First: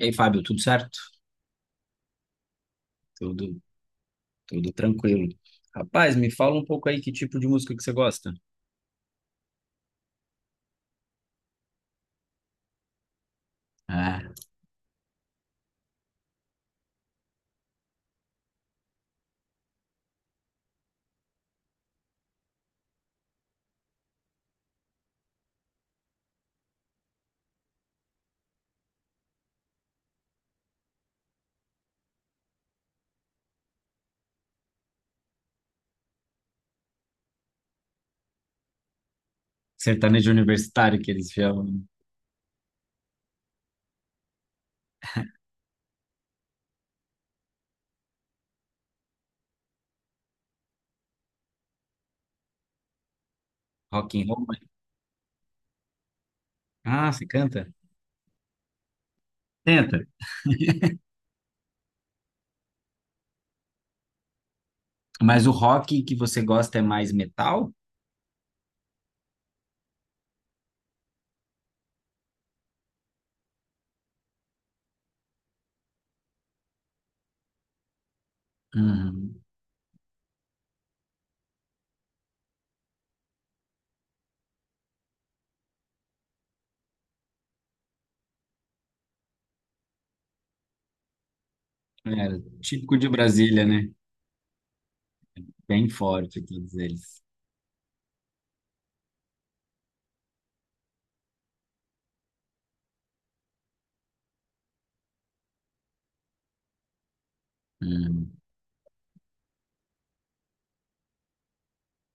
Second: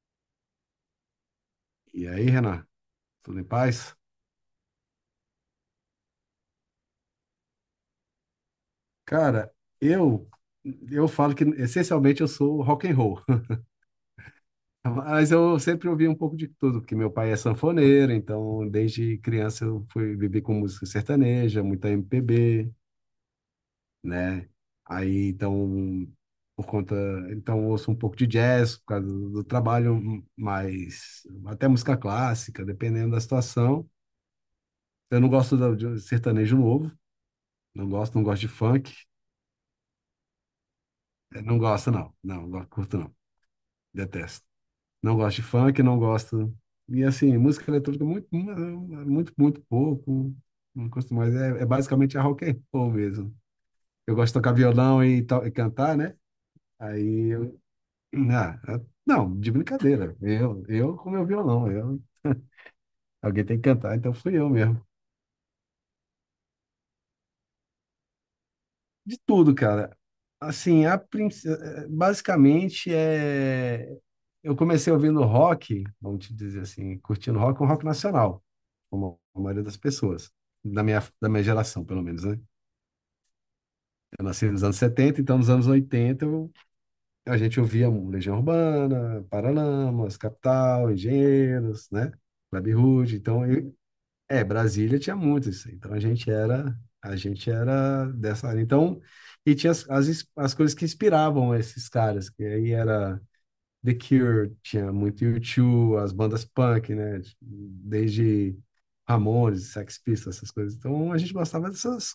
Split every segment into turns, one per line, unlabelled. E aí, Fábio, tudo certo?
E aí, Renan, tudo em
Tudo,
paz?
tudo tranquilo. Rapaz, me fala um pouco aí que tipo de música que você gosta?
Cara, eu eu falo que essencialmente eu sou rock and roll,
Ah,
mas eu sempre ouvi um pouco de tudo, porque meu pai é sanfoneiro, então desde criança eu fui viver com música sertaneja, muita MPB, né? Aí então por conta, então eu ouço um pouco de jazz por causa do trabalho, mas até música clássica, dependendo da situação. Eu não gosto de sertanejo novo, não gosto, não gosto de funk.
sertanejo universitário que eles
É, não
chamam
gosto, não. Não, não curto, não. Detesto. Não gosto de funk, não gosto. E assim, música eletrônica muito, muito, muito pouco. Não gosto mais. É basicamente a rock and roll mesmo.
rock
Eu
and
gosto de
roll.
tocar
Né?
violão e cantar, né?
Ah, você
Aí eu.
canta?
Ah, não, de
Tenta.
brincadeira. Eu com meu violão. Eu, alguém tem que cantar, então fui eu mesmo.
Mas o rock que você gosta é mais metal?
De tudo, cara. Assim, a princ- eh, eh, basicamente é. Eu comecei ouvindo rock, vamos te dizer assim, curtindo rock, um rock nacional, como
Uhum.
a maioria das pessoas, da minha geração, pelo menos, né? Eu nasci nos anos 70, então nos anos 80 a gente ouvia um Legião Urbana, Paralamas, Capital, Engenheiros, né?
É,
Clube
típico de
Rude. Então
Brasília,
eu,
né?
é, Brasília tinha muito isso aí.
Bem
Então a gente
forte, todos
era, a
eles.
gente era dessa área. Então, e tinha as coisas que inspiravam esses caras, que aí era The Cure, tinha muito U2, as bandas punk, né?
Uhum.
Desde Ramones, Sex Pistols, essas coisas. Então a gente gostava dessas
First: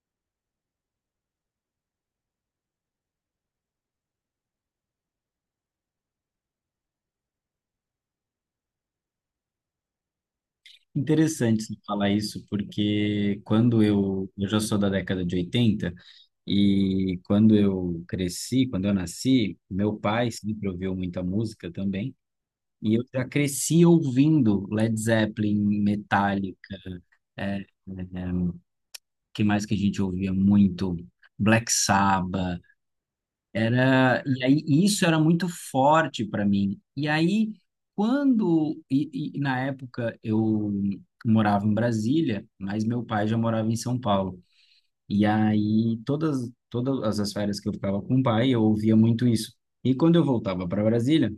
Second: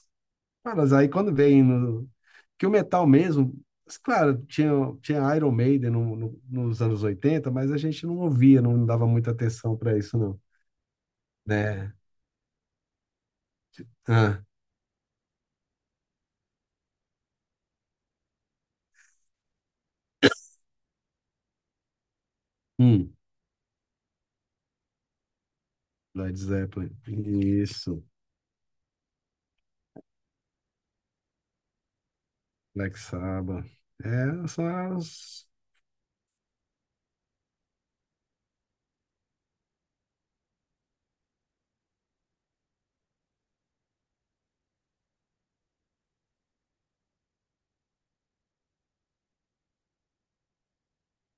caras. Aí quando vem no que o metal mesmo, mas, claro, tinha Iron Maiden nos anos 80, mas a gente não ouvia, não dava muita atenção para isso, não,
Interessante você
né?
falar isso, porque quando eu,
Ah,
eu já sou da década de 80 e quando eu cresci, quando eu nasci, meu pai sempre ouviu muita música também, e eu
hum.
já cresci ouvindo Led Zeppelin,
Led
Metallica,
Zeppelin.
é, é,
Isso.
que mais que a gente ouvia muito? Black Sabbath,
Black Sabbath.
era, e
É,
aí
só
isso era
as.
muito forte para mim. E aí quando e na época eu morava em Brasília, mas meu pai já morava em São Paulo. E aí todas as férias que eu ficava com o pai, eu ouvia muito isso. E quando eu voltava para Brasília,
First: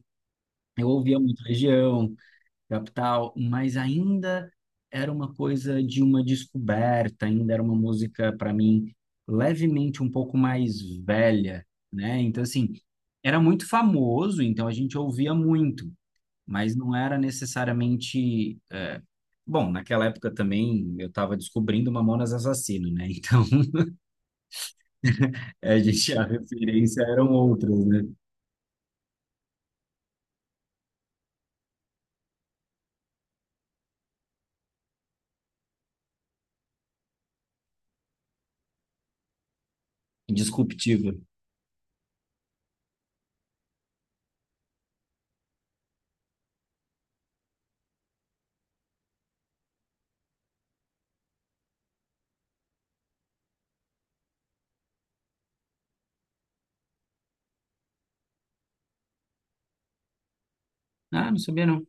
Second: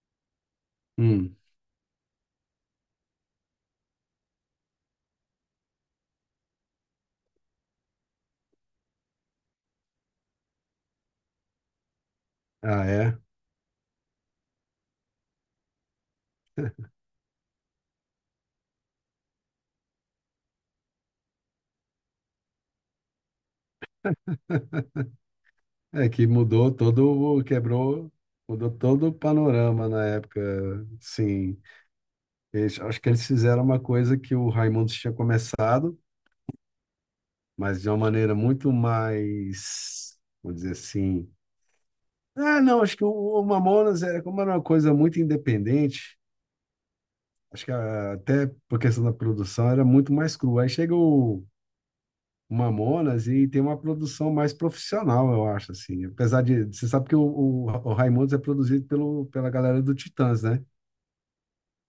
eu ouvia
Hum.
muito Legião, Capital, mas ainda era uma coisa de uma descoberta, ainda era uma música para mim levemente um pouco mais velha, né? Então assim,
Ah, é?
era muito famoso, então a gente ouvia muito, mas não era necessariamente, bom, naquela época também eu estava descobrindo Mamonas Assassino, né? Então a
É
gente a
que mudou
referência eram
todo,
outras, né?
quebrou, mudou todo o panorama na época. Sim, eles, acho que eles fizeram uma coisa que o Raimundos tinha começado, mas de uma maneira muito mais, vou dizer
Disruptiva.
assim. Ah, não, acho que o Mamonas era como era uma coisa muito independente. Acho que até por questão da produção era muito mais crua. Aí chega o Mamonas e tem uma produção mais profissional, eu acho, assim. Apesar de, você sabe que o Raimundos é produzido pela galera do Titãs, né?
Ah, não sabia não.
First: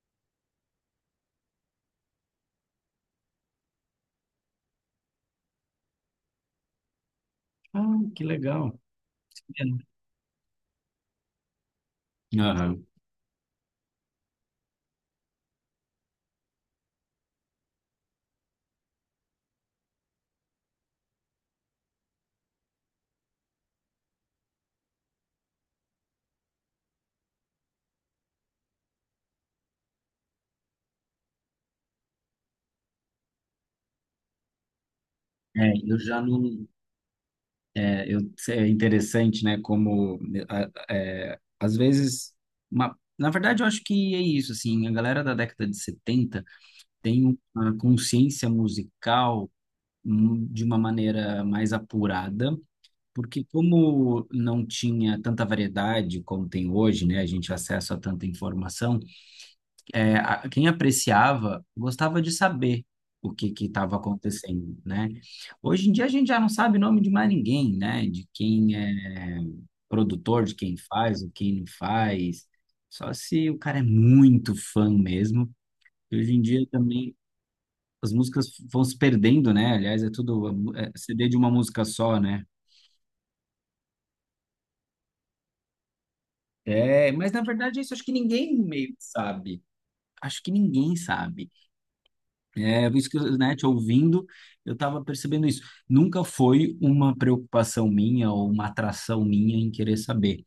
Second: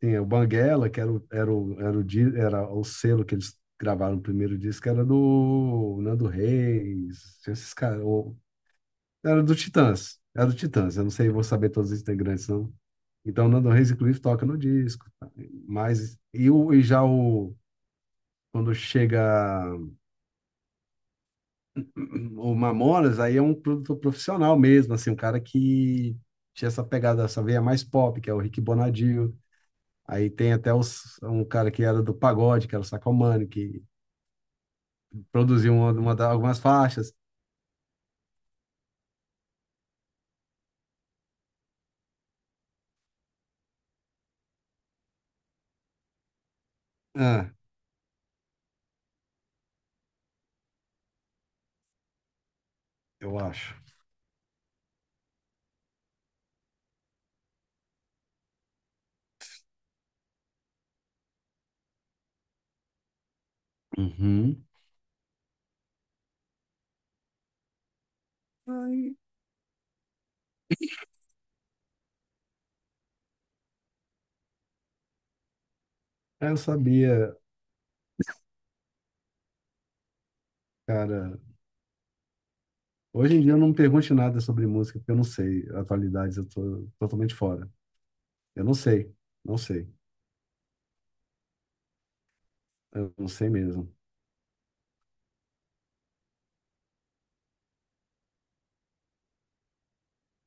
Tem o Banguela, que era o, era o, era o, di- era o selo que eles gravaram o primeiro disco, era do Nando Reis, tinha esses
Ah,
caras,
que legal.
era do
Sabia não.
Titãs, era do Titãs, eu não sei, vou saber todos os integrantes, não.
Aham.
Então, o Nando Reis, inclusive, toca no disco, tá? mas, e, o, e já o, quando chega o Mamonas aí é um produtor profissional mesmo, assim, um cara que tinha essa pegada, essa veia mais pop, que é o Rick Bonadio. Aí tem até um cara que era do pagode, que era o Sacomani, que
É,
produziu
eu já
algumas
não.
faixas.
É, eu, é interessante, né? Como é, às vezes, na verdade, eu acho que é isso, assim, a galera da década de 70 tem
Ah,
uma consciência musical de uma maneira mais apurada,
eu
porque
acho.
como não tinha tanta variedade como tem hoje, né? A gente acessa a tanta informação, é, a- quem apreciava gostava de saber o que que estava
Uhum.
acontecendo, né? Hoje em dia a gente já não sabe o nome de mais ninguém, né? De quem
Aí,
é produtor, de quem faz, o quem não faz. Só se o cara é muito fã mesmo. E hoje em
aí eu
dia também
sabia,
as músicas vão se perdendo, né? Aliás, é tudo é CD de
cara.
uma música só, né?
Hoje em dia eu não me pergunte nada sobre música, porque eu não sei. Atualidades eu tô
É, mas
totalmente
na
fora.
verdade isso acho que ninguém
Eu não
meio que
sei, não
sabe.
sei.
Acho que ninguém sabe. É, isso
Eu
que,
não
eu,
sei
né, te
mesmo.
ouvindo, eu estava percebendo isso. Nunca foi uma preocupação minha ou uma atração minha em querer saber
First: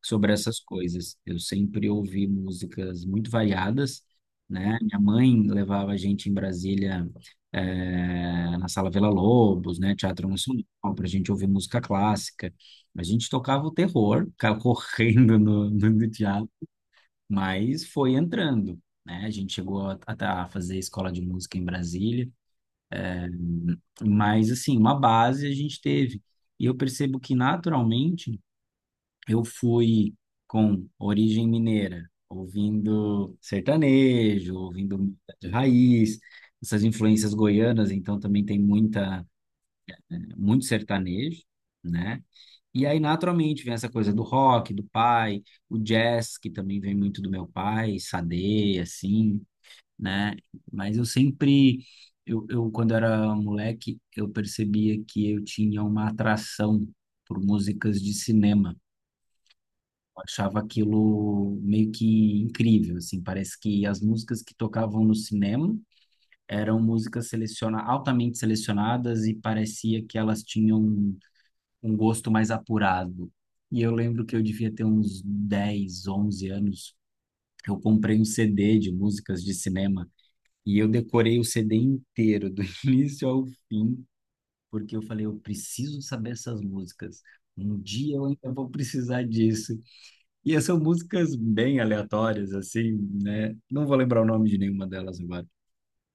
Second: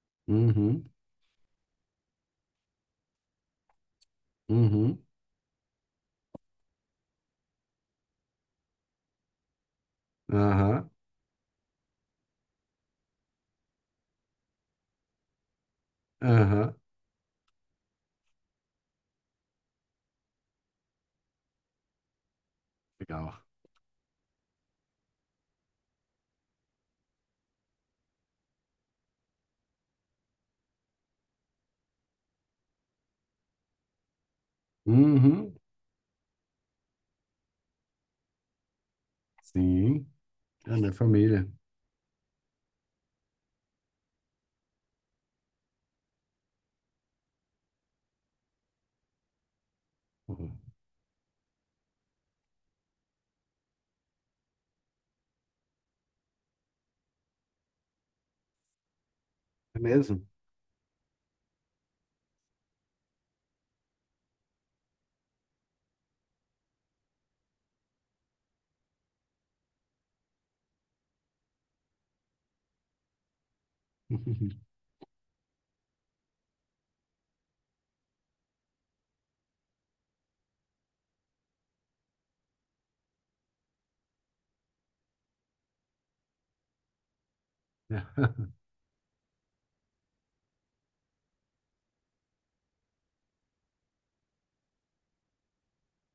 sobre essas
Uhum,
coisas. Eu sempre ouvi músicas muito variadas, né?
uhum,
Minha mãe levava a gente em Brasília, na Sala Vila lobos né, Teatro Nacional,
aham,
para a gente ouvir música clássica. A gente tocava o terror, ficava correndo no teatro,
aham.
mas foi entrando. Né? A gente chegou a fazer escola de música em Brasília,
Legal.
mas, assim, uma base a gente teve. E eu percebo que, naturalmente, eu fui com origem mineira, ouvindo sertanejo, ouvindo música de
Uhum,
raiz, essas influências goianas, então também tem muita,
sim,
muito
é da
sertanejo,
família.
né? E aí, naturalmente, vem essa coisa do rock, do pai, o jazz, que também vem muito do meu pai, Sade, assim né?
Uhum.
Mas eu sempre, eu quando era moleque, eu percebia que eu tinha uma atração por músicas de cinema.
É
Eu
mesmo?
achava aquilo meio que incrível, assim, parece que as músicas que tocavam no cinema eram músicas seleciona altamente selecionadas e parecia que elas tinham um gosto mais apurado. E eu lembro que eu devia ter uns 10 11 anos. Eu comprei um CD de músicas de cinema e eu decorei o CD inteiro, do início ao fim, porque eu falei, eu preciso saber essas músicas. Um dia eu ainda vou precisar disso. E são músicas bem aleatórias, assim, né? Não vou lembrar o nome de nenhuma delas agora.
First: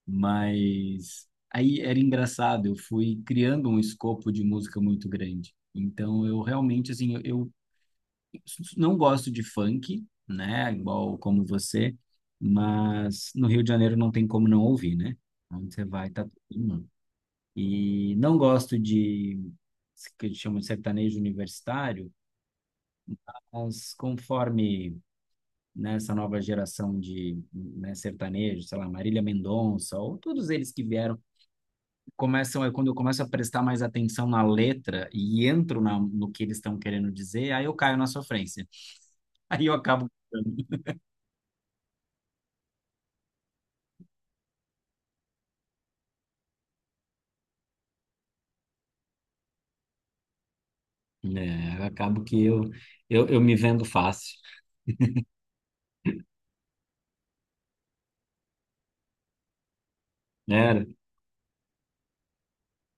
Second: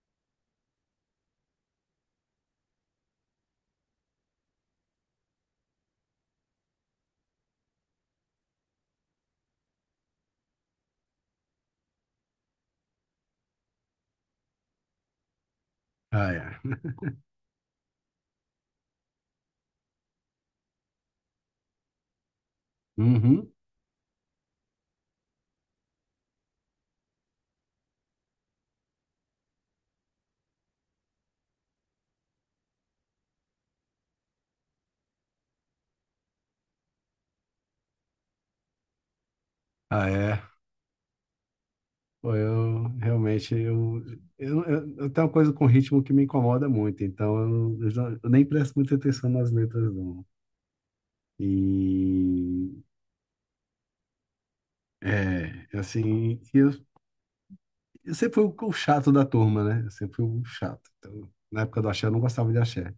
Mas aí era engraçado, eu fui criando um escopo de música muito grande. Então eu realmente, assim, eu, não gosto de funk, né? Igual como você, mas no Rio de Janeiro não tem como não ouvir, né? Onde você vai, tá
Ah,
todo
é.
mundo. E não gosto de que eles chamam de sertanejo universitário,
Uhum.
mas conforme nessa nova geração de né, sertanejo, sei lá, Marília Mendonça, ou todos eles que vieram, começam, aí quando eu começo a prestar mais atenção na letra e entro na, no que eles estão querendo dizer, aí eu caio na sofrência. Aí eu
Ah,
acabo.
é. Pô, eu realmente eu tenho uma coisa com ritmo que me incomoda muito, então eu nem presto muita atenção nas letras, não. E
Né? Acabo que eu, me vendo fácil,
é assim, e eu sempre fui o chato da turma, né? Eu sempre fui o
né?
chato. Então, na época do axé, eu não gostava de axé.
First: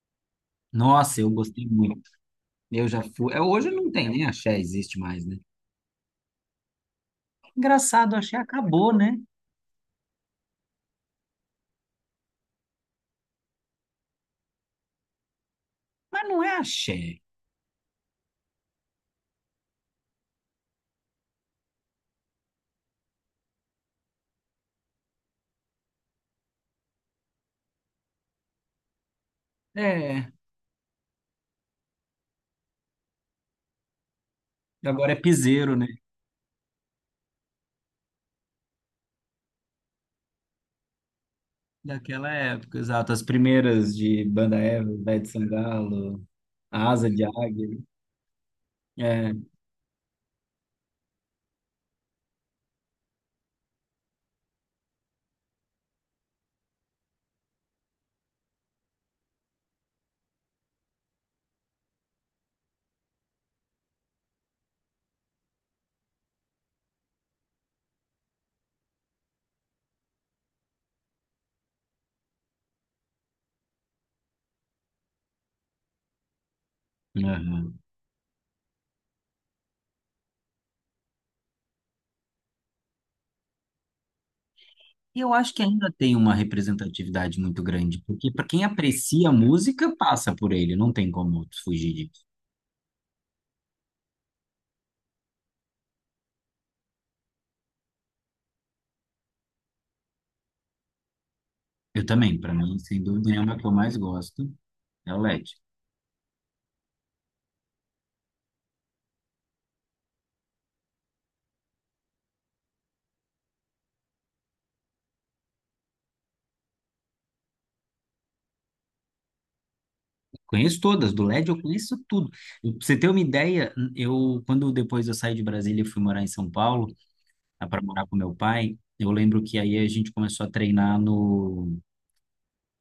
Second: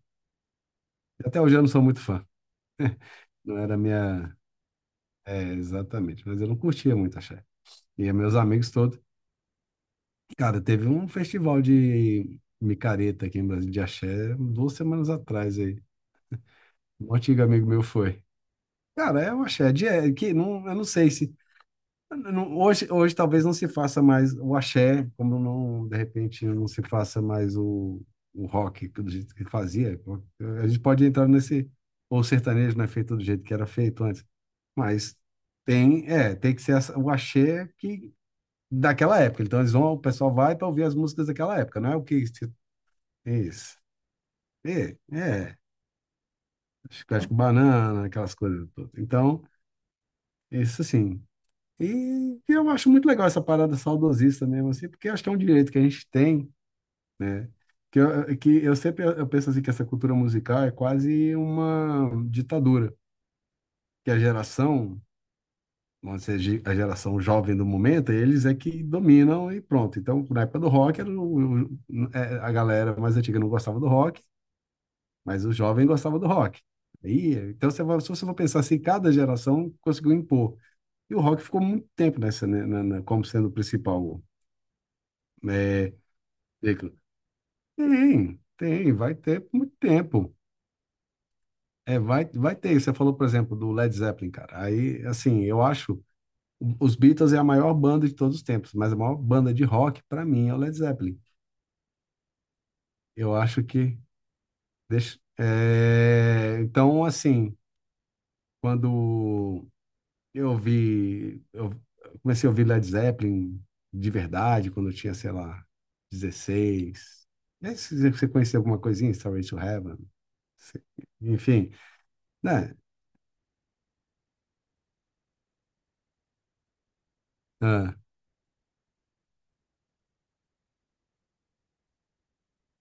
Nossa,
E
eu
até hoje eu
gostei
não sou muito
muito.
fã.
Eu já fui. É,
Não
hoje
era
não tem nem
minha.
axé, existe mais, né?
É, exatamente, mas eu não curtia muito axé. E
Engraçado,
meus
axé
amigos
acabou,
todos.
né?
Cara, teve um festival de micareta aqui em Brasília de axé 2 semanas atrás aí.
Mas não é
Um
axé.
antigo amigo meu foi. Cara, é o axé de é, que não, eu não sei se hoje talvez não se faça mais o axé, como não de repente não se faça mais o rock do jeito que fazia.
É,
A gente pode entrar nesse ou o sertanejo não é feito do jeito que era feito antes,
agora é
mas
piseiro, né?
tem que ser o axé que daquela época. Então eles vão, o pessoal vai para ouvir as músicas daquela época, não é o que
Daquela época, exato. As
isso.
primeiras de Banda Eva,
É,
Ivete de
é,
Sangalo,
acho
Asa
que
de
acho que
Águia.
banana, aquelas coisas todas. Então,
É.
isso assim. E eu acho muito legal essa parada saudosista mesmo assim, porque acho que é um direito que a gente tem, né? Que eu sempre eu penso assim que essa cultura musical é quase uma ditadura, que a geração vamos dizer, a geração jovem do momento, eles é que dominam e pronto. Então, na época do rock, era o- é, a galera mais antiga não gostava do rock, mas o jovem gostava do rock. Aí, então,
Aham.
você se você for pensar assim, cada geração conseguiu impor. E o rock ficou muito tempo nessa, né, como sendo o principal
Eu acho que ainda
é,
tem uma
veículo.
representatividade muito grande, porque
Tem,
para quem
tem, vai
aprecia a
ter muito
música, passa
tempo.
por ele, não tem como
É,
fugir.
vai ter. Você falou, por exemplo, do Led Zeppelin, cara. Aí, assim, eu acho Os Beatles é a maior banda de todos os tempos, mas a maior banda de rock, para mim, é o Led Zeppelin.
Eu também, para mim, sem dúvida
Eu
nenhuma, a
acho
que eu mais
que.
gosto é o
Deixa,
LED.
é, então, assim, quando eu vi. Eu comecei a ouvir Led Zeppelin de verdade, quando eu tinha, sei lá, 16. E aí, se você conhecia alguma coisinha, Starway to Heaven?
Conheço
se-
todas, do LED eu
Enfim,
conheço tudo.
né?
Pra você ter uma ideia, eu quando depois eu saí de Brasília e fui morar em São Paulo, para
Ah,
morar com meu pai, eu lembro que aí a gente começou a treinar no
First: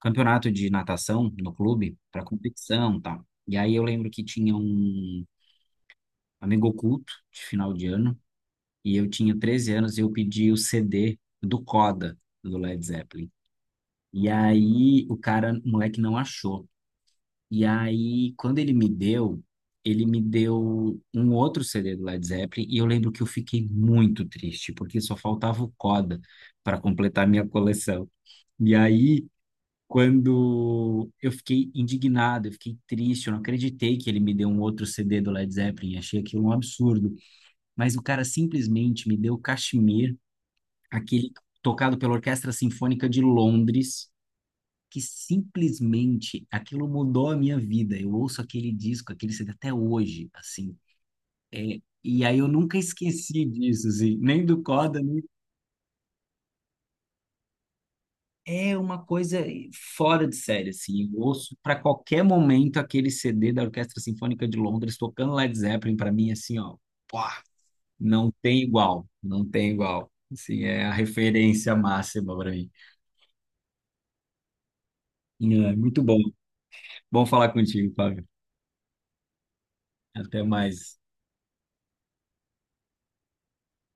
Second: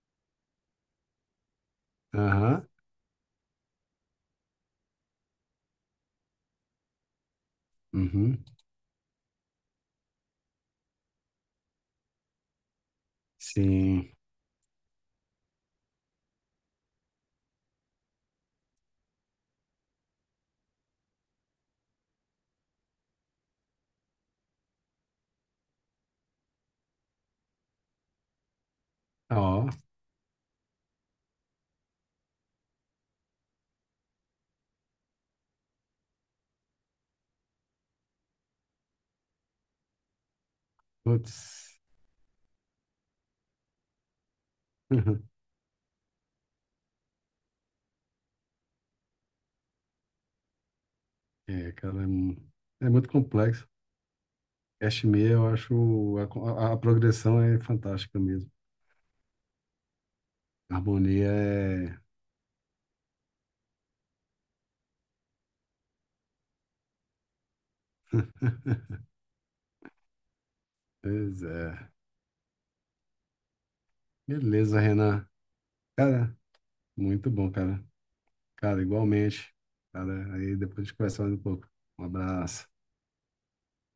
campeonato de natação no clube, para
aham,
competição, e tal. E aí eu lembro que tinha um amigo oculto de final de ano,
uhum,
e eu tinha 13 anos e eu pedi o CD do Coda do Led Zeppelin.
sim.
E aí o cara, o moleque não achou. E aí, quando ele me deu um outro CD do Led Zeppelin e eu lembro que eu fiquei muito triste, porque só faltava o Coda para completar a minha coleção. E aí,
Ó,
quando eu fiquei indignado, eu fiquei triste, eu não acreditei que ele me deu um outro CD do Led Zeppelin, achei aquilo um absurdo. Mas o cara simplesmente me deu Kashmir, aquele
putz.
tocado pela Orquestra Sinfônica de Londres que simplesmente aquilo mudou a minha vida. Eu ouço aquele disco, aquele CD até hoje, assim.
É, cara,
E aí eu nunca
é muito
esqueci
complexo.
disso, assim, nem do Coda, nem...
Cashmere, eu acho a progressão é fantástica mesmo.
É uma coisa fora de série, assim. Eu
Harmonia
ouço para
é.
qualquer momento aquele CD da Orquestra Sinfônica de Londres tocando Led Zeppelin para mim, assim, ó, pô, não tem igual, não tem igual. Assim, é a
Pois
referência
é.
máxima para mim.
Beleza, Renan.
É, muito bom.
Cara,
Bom
muito bom,
falar
cara.
contigo, Fábio.
Cara, igualmente. Cara,
Até
aí depois a gente
mais.
conversa mais um pouco. Um abraço.